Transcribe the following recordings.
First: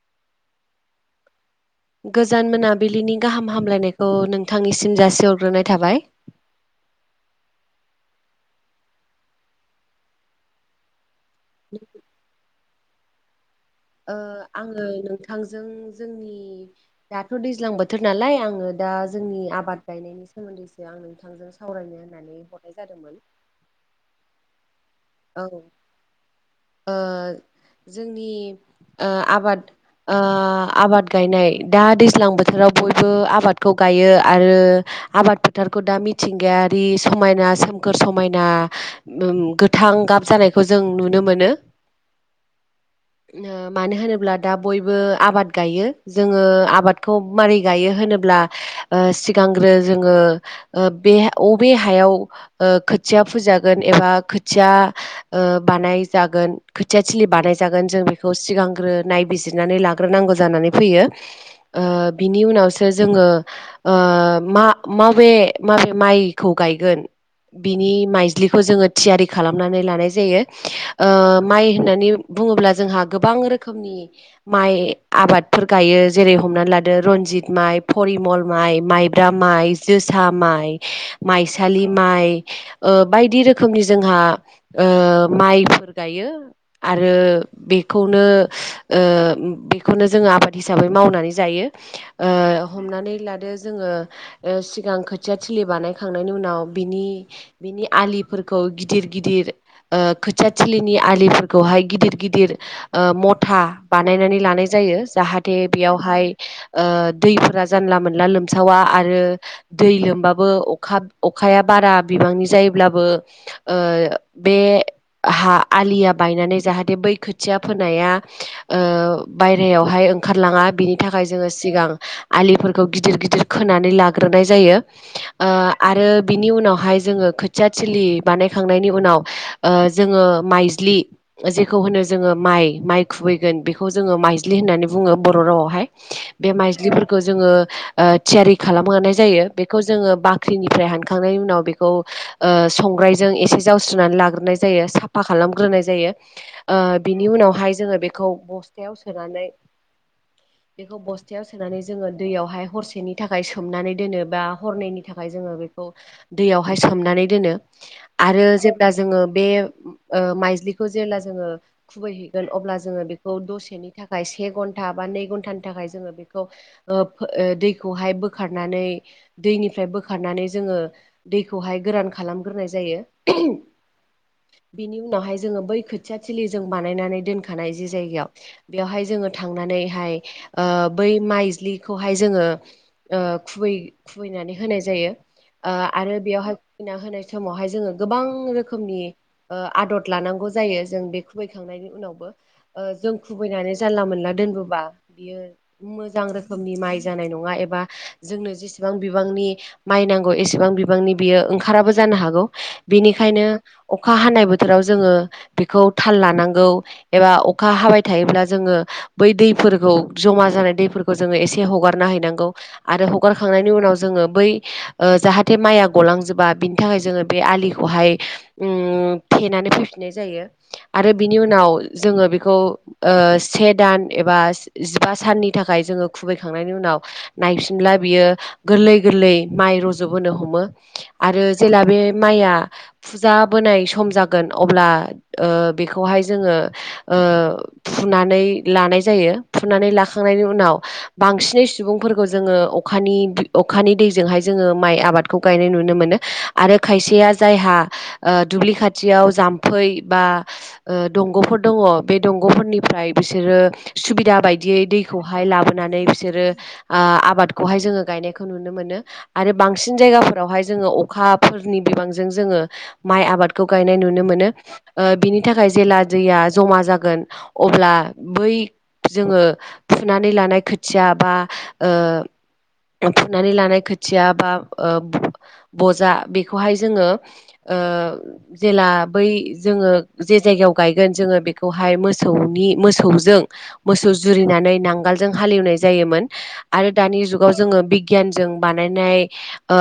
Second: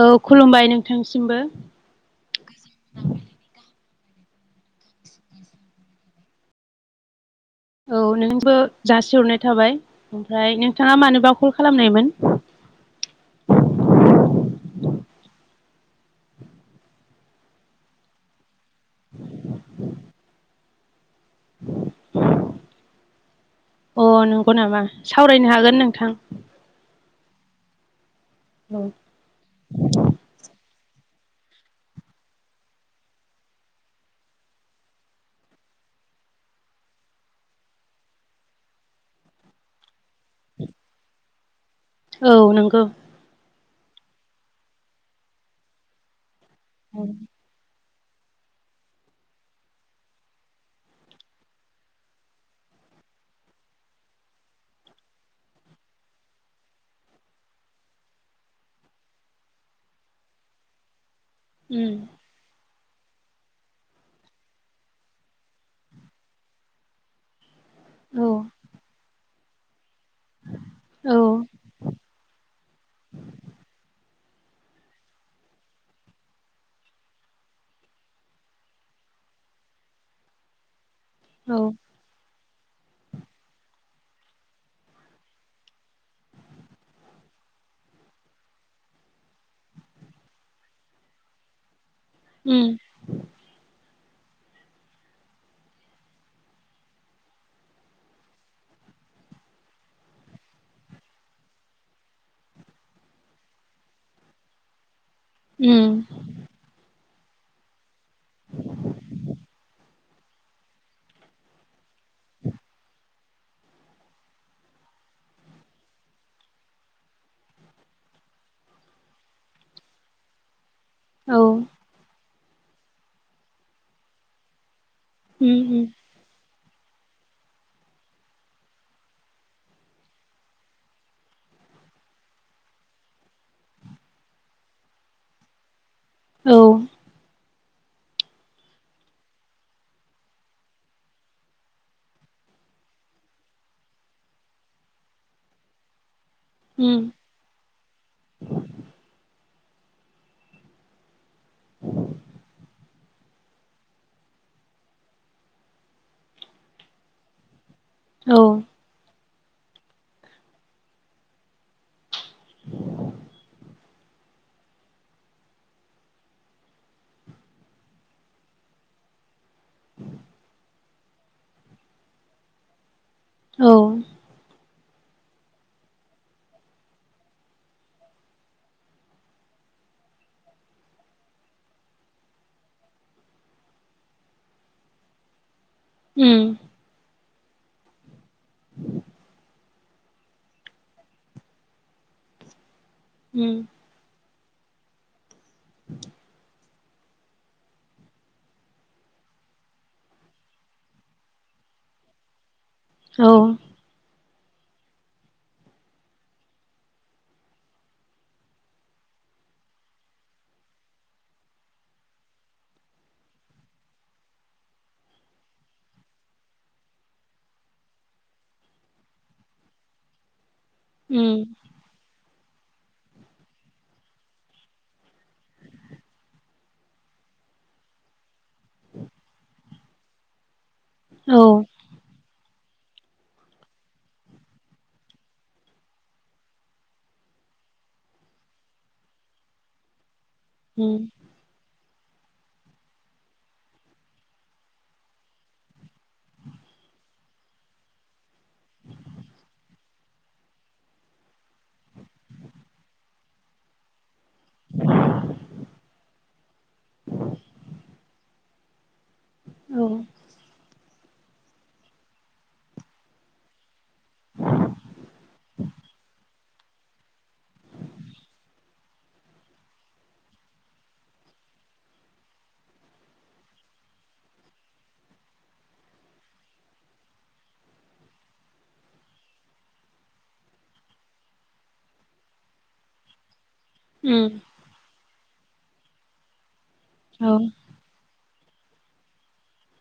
औ खुलुमबाय नोंथांसिमबो गोजोन मोनाबिलिनि गाहाम हामलायनायखौ औ नोंथांनिसिम जासिहरग्रोनाय थाबाय। औ नोंबो जासिहरनाय थाबाय ओमफ्राय नोंथाङा मानो बाव कल खालामनायमोन आङो नोंथांजों जोंनि दाथ' दैज्लां बोथोर नालाय आङो दा जोंनि आबाद गायनायनि सोमोन्दैसो आं नोंथांजों सावरायनो होननानै हरनाय जादोंमोन। अ नंगौ नामा सावरायनो औ हागोन नोंथां। ओ जोंनि औ आबाद आबाद गायनाय दा दैज्लां बोथोराव बयबो आबादखौ गायो आरो आबाद फोथारखौ दा मिथिंगायारि समायना सोमखोर समायना गो थां गाब जानायखौ जों नुनो मोनो। औ नंगौ ओ मानो होनोब्ला दा बयबो आबाद गायो जोङो उम आबादखौ मारै गायो होनोब्ला जोंङो बे अबे हायाव खो खोथिया फोजागोन एबा खोथिया बानाय जागोन खोथिया थिलि बानाय जागोन जों बेखौ सिगांग्रो नायबिजिर ग्रोनानै लाग्रोनांगौ जायो। बिनि उनावसो जोङो माबे माबे माइखौ गायगोन बिनि औ माइज्लिखौ जोङो थियारि खालामनानै लानाय जायो। औ माइ होननानै बुङोब्ला जोंहा गोबां रोखोमनि माइ आबादफोर गायो जेरै हमनानै लादो रन्जित माइ फरिमल माइ माइब्रा माइ माइ जोंहा माइ माइ औ सालि माइ बायदि रोखोमनि जोंहा माइफोर गायो आरो बेखौनो बेखौनो जोङो आबाद हिसाबै मावनानै जायो। ओ उम हमनानै लादो जोङो सिगां खोथिया थिलि बानायखांनायनि उनाव बिनि बिनि आलिफोर गिदिर गिदिर खोथियाथिलिनि आलिफोरखौहाय गिदिर गिदिर मथर था बानायनानै लानाय जायो। जाहाथे उम बेयावहाय दैफोरा जानला मोनला लोमसावा आरो दै लोमबाबो अखा अखाया बारा बिबांनि जायोब्लाबो ओ बे हा आलिया बायनानै जाहाथे बै खोथिया फोनाया ओ बायरायावहाय ओंखारलाङा बिनि थाखाय औ जोङो सिगां आलिफोरखौ गिदिर गिदिर खोनानै लाग्रोनाय जायो। ओ उम उम आरो बिनि उनावहाय जोङो खोथियाथिलि बानायखांनायनि उनाव ओ जोङो माइज्लि जेखौ होनो जोङो माइ माइ गोन बेखौ जोङो माइज्लि होननानै बुङो बर' रावावहाय बे औ माइज्लिफोरखौ जोङो ओ थियारि खालामनाय जायो बेखौ जोङो बाख्रिनिफ्राय हानखांनायनि उनाव बेखौ ओ संग्राइ जों एसे जावस्रोनानै लाग्रोनाय जायो साफा खालामग्रोनाय जायो। ओ उम बिनि उनावहाय जोङो बेखौ बस्थायाव सोनानै बेखौ बस्थायाव सोनानै जोङो दैयावहाय हरसेनि थाखाय सोमनानै दोनो बा हरनैनि थाखाय जोङो बेखौ दैयावहाय सोमनानै दोनो औ आरो जेब्ला जोङो बे ओ माइज्लिखौ जेब्ला जोङो खुबैहैगोन अब्ला जोङो बेखौ दसेनि थाखाय से घन्टा नै घन्टानि थाखाय जोङो बेखौ ओ दैखौहाय बोखारनानै दैनिफ्राय बोखांनानै बोखारनानै जोङो दैखौहाय गोरान खालामग्रोनाय जायो। औ बिनि उनावहाय जोङो बै खोथिया थिलि जों बानायनानै दोनखानाय जि जायगायाव बेयावहाय जोङो थांनानै हाय ओ बै माइज्लिखौहाय जोङो ओ खुबै खुबैनानै होनाय जायो। आरो बेयावहाय उम खुबैना होनाय समावहाय जोङो गोबां रोखोमनि ओ आदर लानांगौ जायो जों बे खुबैखांनायनि उनावबो जों उम खुबैनानै जानला मोनला दोन नोबा बियो मोजां रोखोमनि माइ जानाय नङा एबा जोंनो जेसेबां बिबांनि माइ नांगौ एसेबां बिबांनि बियो ओंखाराबो जा नो हागौ औ बेनिखायनो अखा हानाय बोथोराव जोङो बेखौ थाल लानांगौ एबा अखा हाबाय थायोब्ला जोङो बै दै फोरखौ जमा जानाय दैफोरखौ जोङो एसे हगारना हैनांगौ आरो हगारखांनायनि उनाव जोङो बै जाहाथे माइया गलांजोबा बिनि थाखाय जोङो बे आलि खौहाय थेनानै फैफिननाय जायो आरो बिनि उम उनाव जोङो बेखौ ओ से दान एबा जिबा साननि थाखाय जोङो खुबैखांनायनि उनाव नायफिनब्ला बियो गोरलै गोरलै माइ रज'बोनो हमो औ आरो जेला बे माइआ फुजा बोनाय सम जागोन अब्ला ओ बेखौहाय जोङो फुनानै लानाय जायो फुनानै लाखांनायनि उनाव उम बांसिनै सुबुंफोरखौ जोङो अखानि अखानि दैजोंहाय जोङो माइ आबादखौ गायनाय नुनो मोनो आरो खायसेया जायहा ओ दुब्लि खाथियाव जामफै बा ओ दंग'फोर दङ बे दं फोरनिफ्राय बिसोरो सुबिदा बादियै दैखौहाय लाबोनानै बिसोरो आ आ आबादखौहाय जोङो गायनायखौ नुनो मोनो। आरो औ बांसिन जायगाफोरावहाय जोङो अखाफोरनि बिबांजों जोङो माइ आबादखौ गायनाय नुनो मोनो बिनि थाखाय जेला दैया जमा जागोन अब्ला बै जोङो फुनानै लानाय खोथिया बा ओ फुनानै लानाय खोथिया बा ओ बजा बेखौहाय जोङो ओ जेला बै जोङो जे जायगायाव गायगोन जोङो बेखौहाय बेहाय मोसौनि मोसौजों मोसौ उम जुरिनानै नांगोलजों हालेवनाय जायोमोन आरो दानि औ जुगाव जोङो बिगियान जों बानायनाय ओ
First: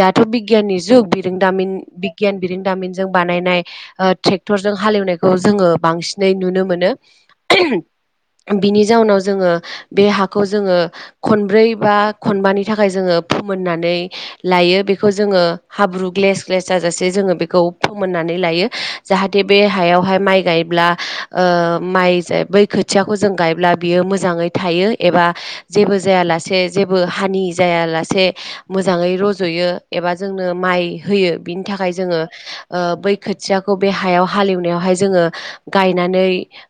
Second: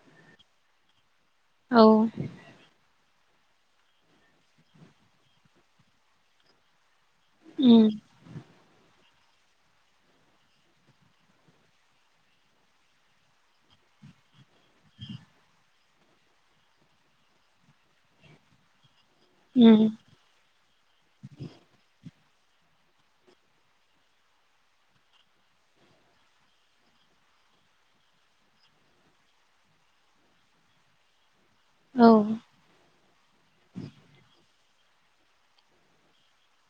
दाथ' बिगियाननि जुग बिरोंदामिन औ बिगियान बिदों दामिन जों बानायनाय ओ ट्रेक्टरजों हालेवनायखौ जोङो बांसिनै नुनो मोनो। [inaudible] उम बिनि जाउनाव जोङो बे हाखौ जोङो खनब्रै बा खनबानि थाखाय जोङो फोमोन होनानै लायो बेखौ जोङो हाब्रु ग्लेस ग्लेस जाजासे जोङो बेखौ फोमोननानै लायो। जाहाथे बे उम हायावहाय माइ गायोब्ला माइ बै खोथियाखौ जों गायब्ला बियो मोजाङै थायो एबा जेबो जायालासे जेबो हानि जाया लासे मोजाङै रज'यो एबा जोंनो माइ होयो बिनि थाखाय औ जोङो बै खोथियाखौ बे हायाव हालेवनायाव जोङो गायनानै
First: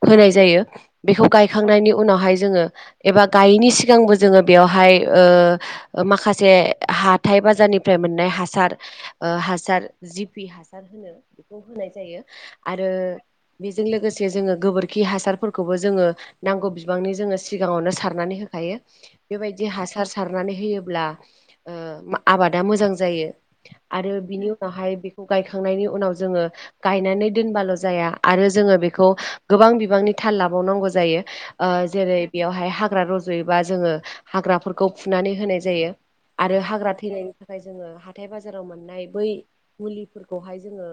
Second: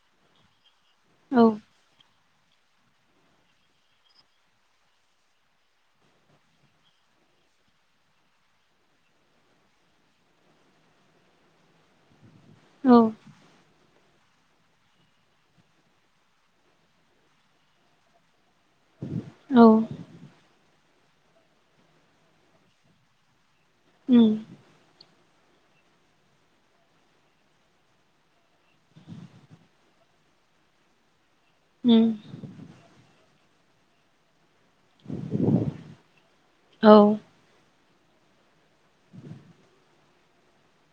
होनाय जायो बेखौ औ गायखांनायनि उनावहाय जोङो एबा गायैनि सिगांबो जोङो बेयावहाय माखासे हाथाइ बाजारनिफ्राय मोननाय हासार हासार जिपि हासार होनो बेखौ होनाय जायो। आरो औ बेजों लोगोसे जोङो गोबोरखि हासारफोरखौबो जोङो नांगौ बिबांनि जोङो सिगाङावनो सारनानै होखायो। बेबायदि औ हासार सारनानै होयोब्ला आबादा मोजां जायो। आरो उम बिनि अनावहाय गायखांनायनि उनाव जोङो गायनानै दोनबाल' जाया आरो जोङो बेखौ गोबां बिबांनि थाल लाबावनांगौ जायो उम जेरै बेयावहाय हाग्रा रज'योबा जोङो हाग्रा खौ फुनानै होनाय जायो आरो औ हाग्रा थैनायनि थाखाय जोङो हाथाइ बाजाराव मोननाय बै मुलिफोरखौहाय जोङो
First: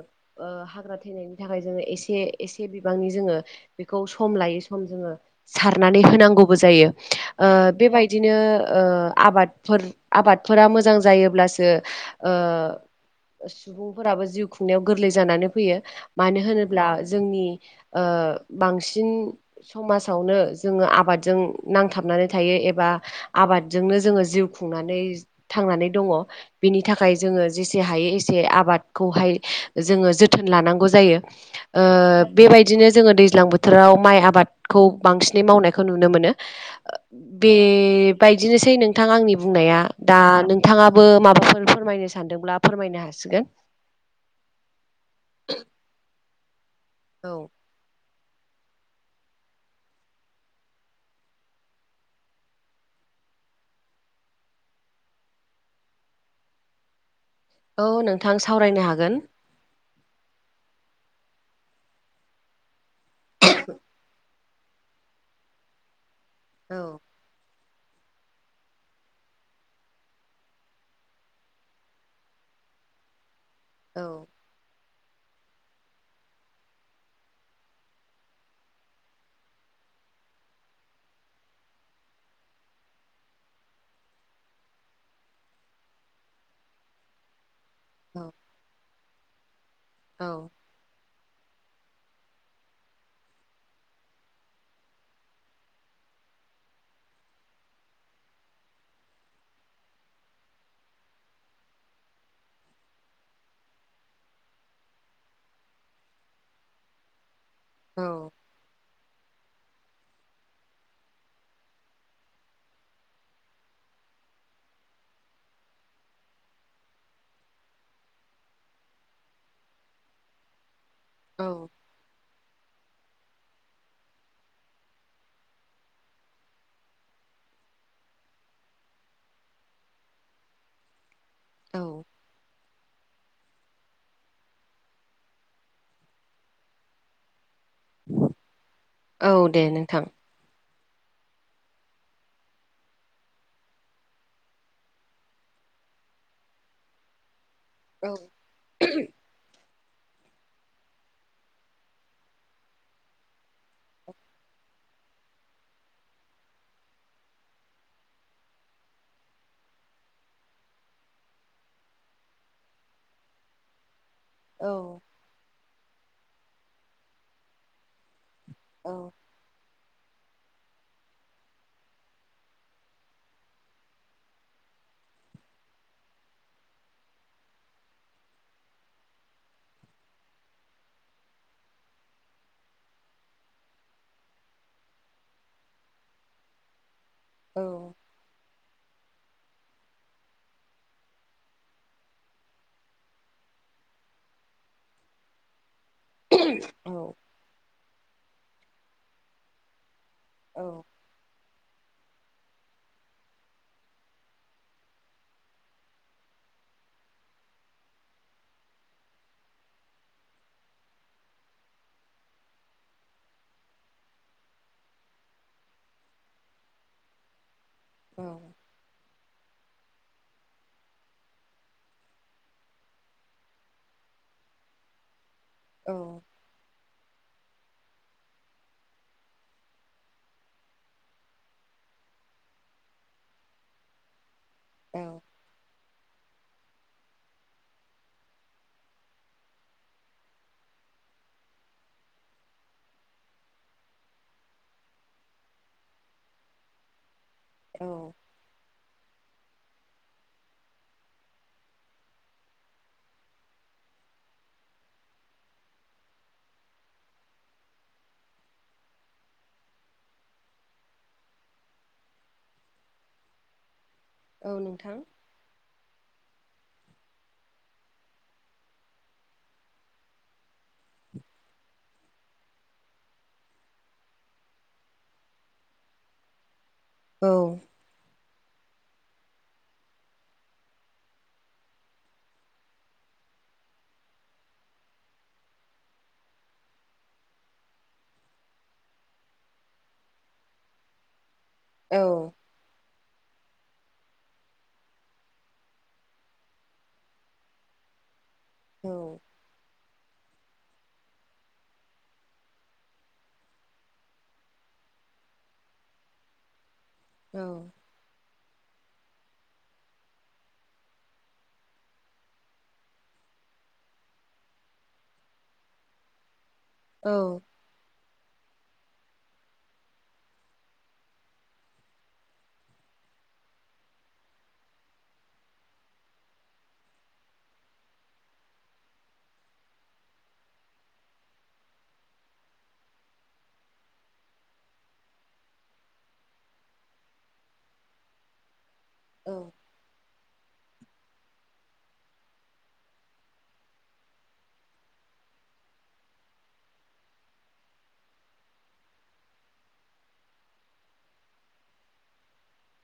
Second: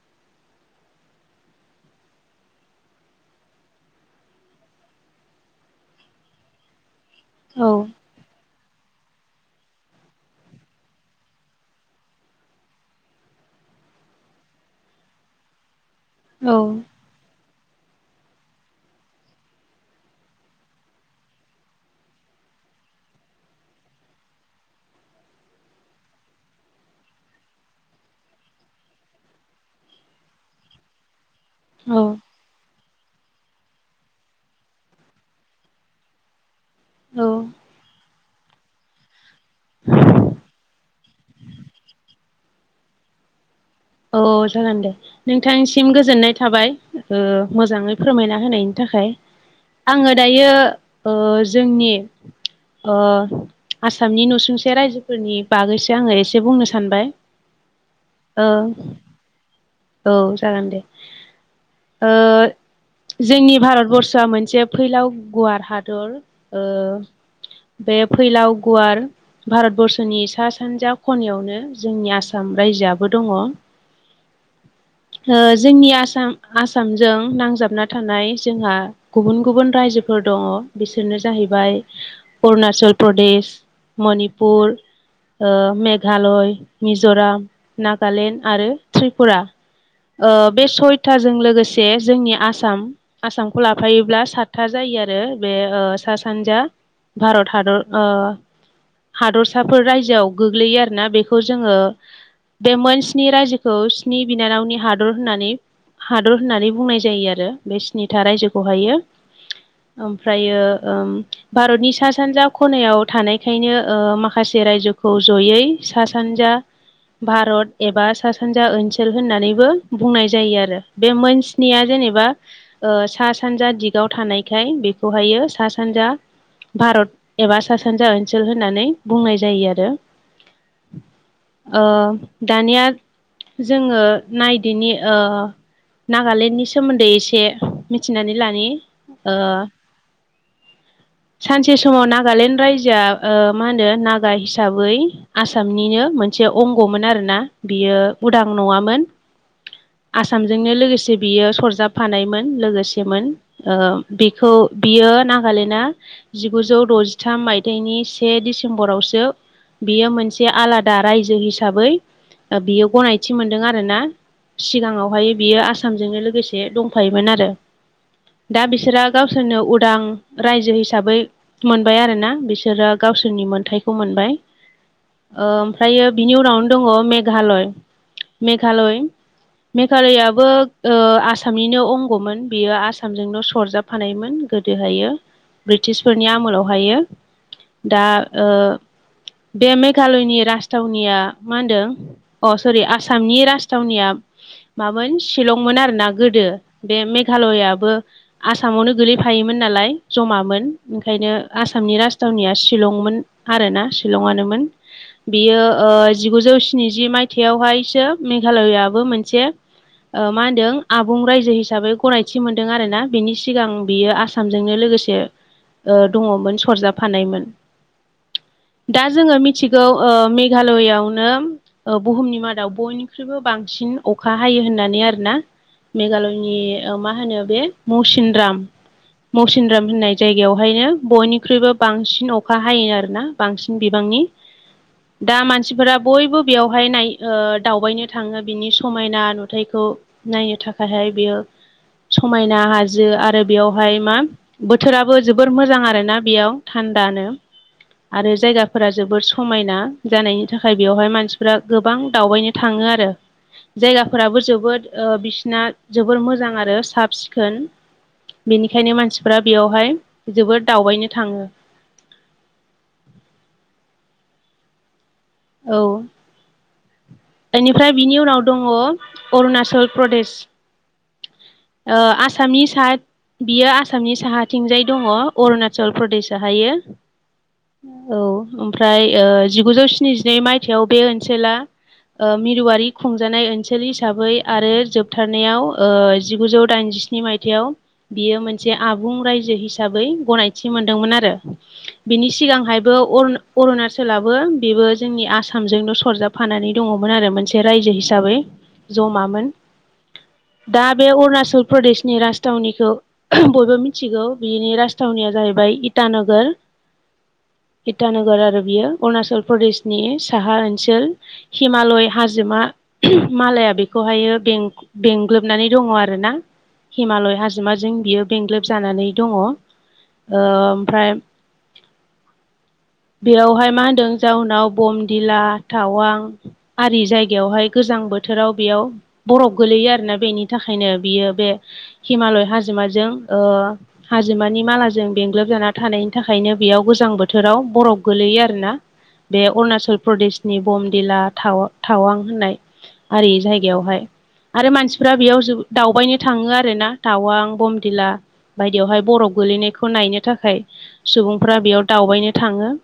हाग्रा थैनायनि थाखाय जोङो एसे एसे बिबांनि जोङो बेखौ सम लायै सम जोङो सारनानै होनांगौबो जायो। ओ बेबायदिनो आबादफोर आबादफोरा मोजां जायोब्लासो सुबुंफोराबो जिउ खुंनायाव गोरलै जानानै फैयो। मानो औ होनोब्ला जोंनि बांसिन समाजावनो जोङो आबादजों नांथाबनानै थायो। एबा आबादजोंनो जोङो जिउ खुंनानै थांनानै दङ बेनि नि थाखाय जोङो जेसे हायो एसे आबादखौहाय जोङो जोथोन लानांगौ जायो औ बेबायदिनो जोङो दैज्लां बोथोराव माइ आबादखौ बांसिनै मावनायखौ नुनो मोनो। औ बेबायदिनोसै नोंथां आंनि बुंनाया दा नोंथाङाबो माबाफोर फोरमायनो सानदोंब्ला फोरमायनो हासिगोन। औ जागोन दे नोंथांसिम गोजोननाय थाबाय औ मोजाङै फोरमायना होनायनि थाखाय आङो दायो जोंनि आसामनि नसुंसे रायजोफोरनि बागैसो आङो एसे बुंनो सानबाय औ नोंथां ओ सावरायनो हागोन औ जागोन दे जोंनि भारतबरस'आ मोनसे मोनसे फैलाव गुवार हादर औ बे फैलाव गुवार भारतबर्स'नि सा सानजा खनायावनो जोंनि आसाम रायजोआबो दङ। औ [inaudible] जोंनि आसाम आसामजों नांजाबना थानाय जोंहा गुबुन गुबुन रायजोफोर दङ बिसोरनो जाहैबाय अरुणाचल प्रदेश, मणिपुर, मेघालय, मिज'राम, औ नागालेण्ड आरो त्रिपुरा औ बे सयथा जों लोगोसे जोंनि आसाम आसामखौ लाफायोब्ला सातथा जायो आरो बे सानजा भारत हादर ओ हादरसाफोर रायजोआव गोग्लैयो आरोना बेखौ जोङो बे मोनस्नि रायजोखौ बिनि बिनानावनि हादर होननानै हादर होननानै बुंनाय जायो आरो बे औ स्निथा रायजोखौहायो [inaudible] ओमफ्रायो ओ भारतनि सा सानजा खनायाव थानायखायनो माखासे राय जोखौ जयै सा सानजा भारत एबा सा सानजा ओनसोल होननानैबो बुंनाय जायो आरो बे मोन औ स्निया जेनेबा ओ सा सानजा दिगाव थानायखाय बेखौहायो सा सानजा भारत एबा सा सानजा ओनसोल होननानै बुंनाय जायो आरो [inaudible] ओ औ दानिया जोङो नायदिनि नागालेण्डनि सोमोन्दै एसे मिथिनानै लानि औ ओ दे नोंथां सानसे समाव नागालेण्ड रायजोआ मा होनदो ओ नागा हिसाबै आसामनिनो मोनो मोनसे अंग'मोन आरोना बियो औ उदां नङामोन आसामजोंनो लोगोसे बियो सरजाबफानायमोन लोगोसेमोन बेखौ बियो नागालेण्डआ जिगुजौ द'जिथाम मायथाइनि से डिसेम्बरावसो बियो मोनसे आलादा रायजो हिसाबै बियो गनाय -थि मोनदों आरोना औ सिगाङावहाय बियो आसा -सामजोंनो लोगोसे दंफायोमोन आरो दा औ बिसोरा गावसोरनो उदां रायजो हिसाबै मोनबाय आरोना बिसोरो गावसोरनि मोनथायखौ मोनबाय ओ ओमफ्रायो बिनि उनावनो दङ मेघालय मेघालय मेघालयाबो आसामनिनो अंग'मोन बेयो आसामजोंनो सरजाबफानायमोन गोदोहायो ब्रिटिसफोरनि आमोलावहायो औ दा बे मेघालयनि राजथावनिया मा होनदों अ सरि आसा आसामनि राजथावनिया मामोन शिलंमोन आरोना गोदो बे मेघालयाबो आसामावनो गोलैफायोमोन नालाय जमामोन ओंखायनो आसामनि राजथावनिया शिलंमोन आरोना शिलंनोमोन बियो जिगुजौ स्निजि मायथायावहायसो मेघालयाबो मोनसे मा होनदों आबुं रायजो हिसाबै गनायथि मोनदों आरोना बेनि सिगां बियो आसामजोंनो लोगो -गोसे दङमोन सरजाफानायमोन। दा जोङो मिथिगौ मेघालयावनो बुहुमनि मादाव बयनिख्रुइबो बांसिन अखा हायो होननानै आरोना औ मेघालयनि मा होनो बे मौसिनराम मसिनराम होननाय जायगायावहायनो बयनिख्रुइबो बांसिन अखा हायो आरोना बांसिन बिबांनि। औ दा मानसिफोरा बयबो बेवहाय नाय ओ दावबायनो थाङो बिनि समायना नुथायखौ नायनो थाखायहाय बियो समायना हाजो आरो बेयावहाय मा बोथोराबो जोबोर मोजां आरोना बेयाव थानो औ आरो जायगाफोरा जोबोर सम समायना जानायनि थाखाय बेवहाय मानसिफ्रा गोबां दावबायनो थाङो आरो जायगाफोराबो जोबोद बिसिना जोबोर मोजां आरो साब सिखोन बेनिखायनो मानसिफ्रा बेयावहाय जोबोर दावबायनो थाङो। [inaudible] औ नोंथां। औ। बेनिफ्राय बिनि उनाव दङ अरुणाचल प्रदेश [inaudible] आसामि साद बियो आसामनि साहाथिंजाय दङ अरुणाचल प्रदेशआहायो। औ। औ ओमफ्राय जिगुजौ स्निजिनै मायथायाव बे ओनसोला मिरुआरि खुंजानाय ओनसोल हिसाबै आरो जोबथारनायाव ओ जिगुजौ दाइनजिस्नि मायथाइाव बियो मोनसे आबुं रायजो हिसाबै गनायथि मोनदोंमोन आरो। औ बिनि सिगांहायबो अरन अरुणाचलाबो बेबो जोंनि आसामजोंनो सरजाबफानानै दङमोन आरो मोनसे रायजो हिसाबै जमामोन दा बे अरुणाचल प्रदेशनि राजथावनिखौ बयबो मिथिगौ बिनि राजथावनिया जाहैबाय इ टानगर औ इटानगर आरो बियो अरुणाचल प्रदेशनि साहा ओनसोल हिमालय हाजोमा मालाय बेखौहायो बेंग्लोबनानै दङ आरोना हिमालय औ हाजोमााजों बियो बेंग्लोब जानानै दङ ओमफ्राय [inaudible] बेयावहाय मा होनदों जाहनाव बमदिला टावां आरि जायगायावहाय गोजां बोथोराव बेयाव बरफ गोलैयो आरोना बेनि नि थाखायनो बियो बे हिमालय हाजोमाजों हाजोमानि मालाजों बेंग्लोब जाना थानायनि थाखायनो बेयाव गोजां बोथोराव बरफ गोलैयो आरोना औ बे अरुणाचल प्रदेश नि बमदिलााव थावां होननाय। आरि जायगायावहाय आरो मानसिफ्रा बेयाव दावबायनो थाङो आरोना दावां बमदिला बायदियावहाय बरफ गोलैनायखौ नायनो थाखाय सुबुंफ्रा बेयाव दावबायनो थाङो।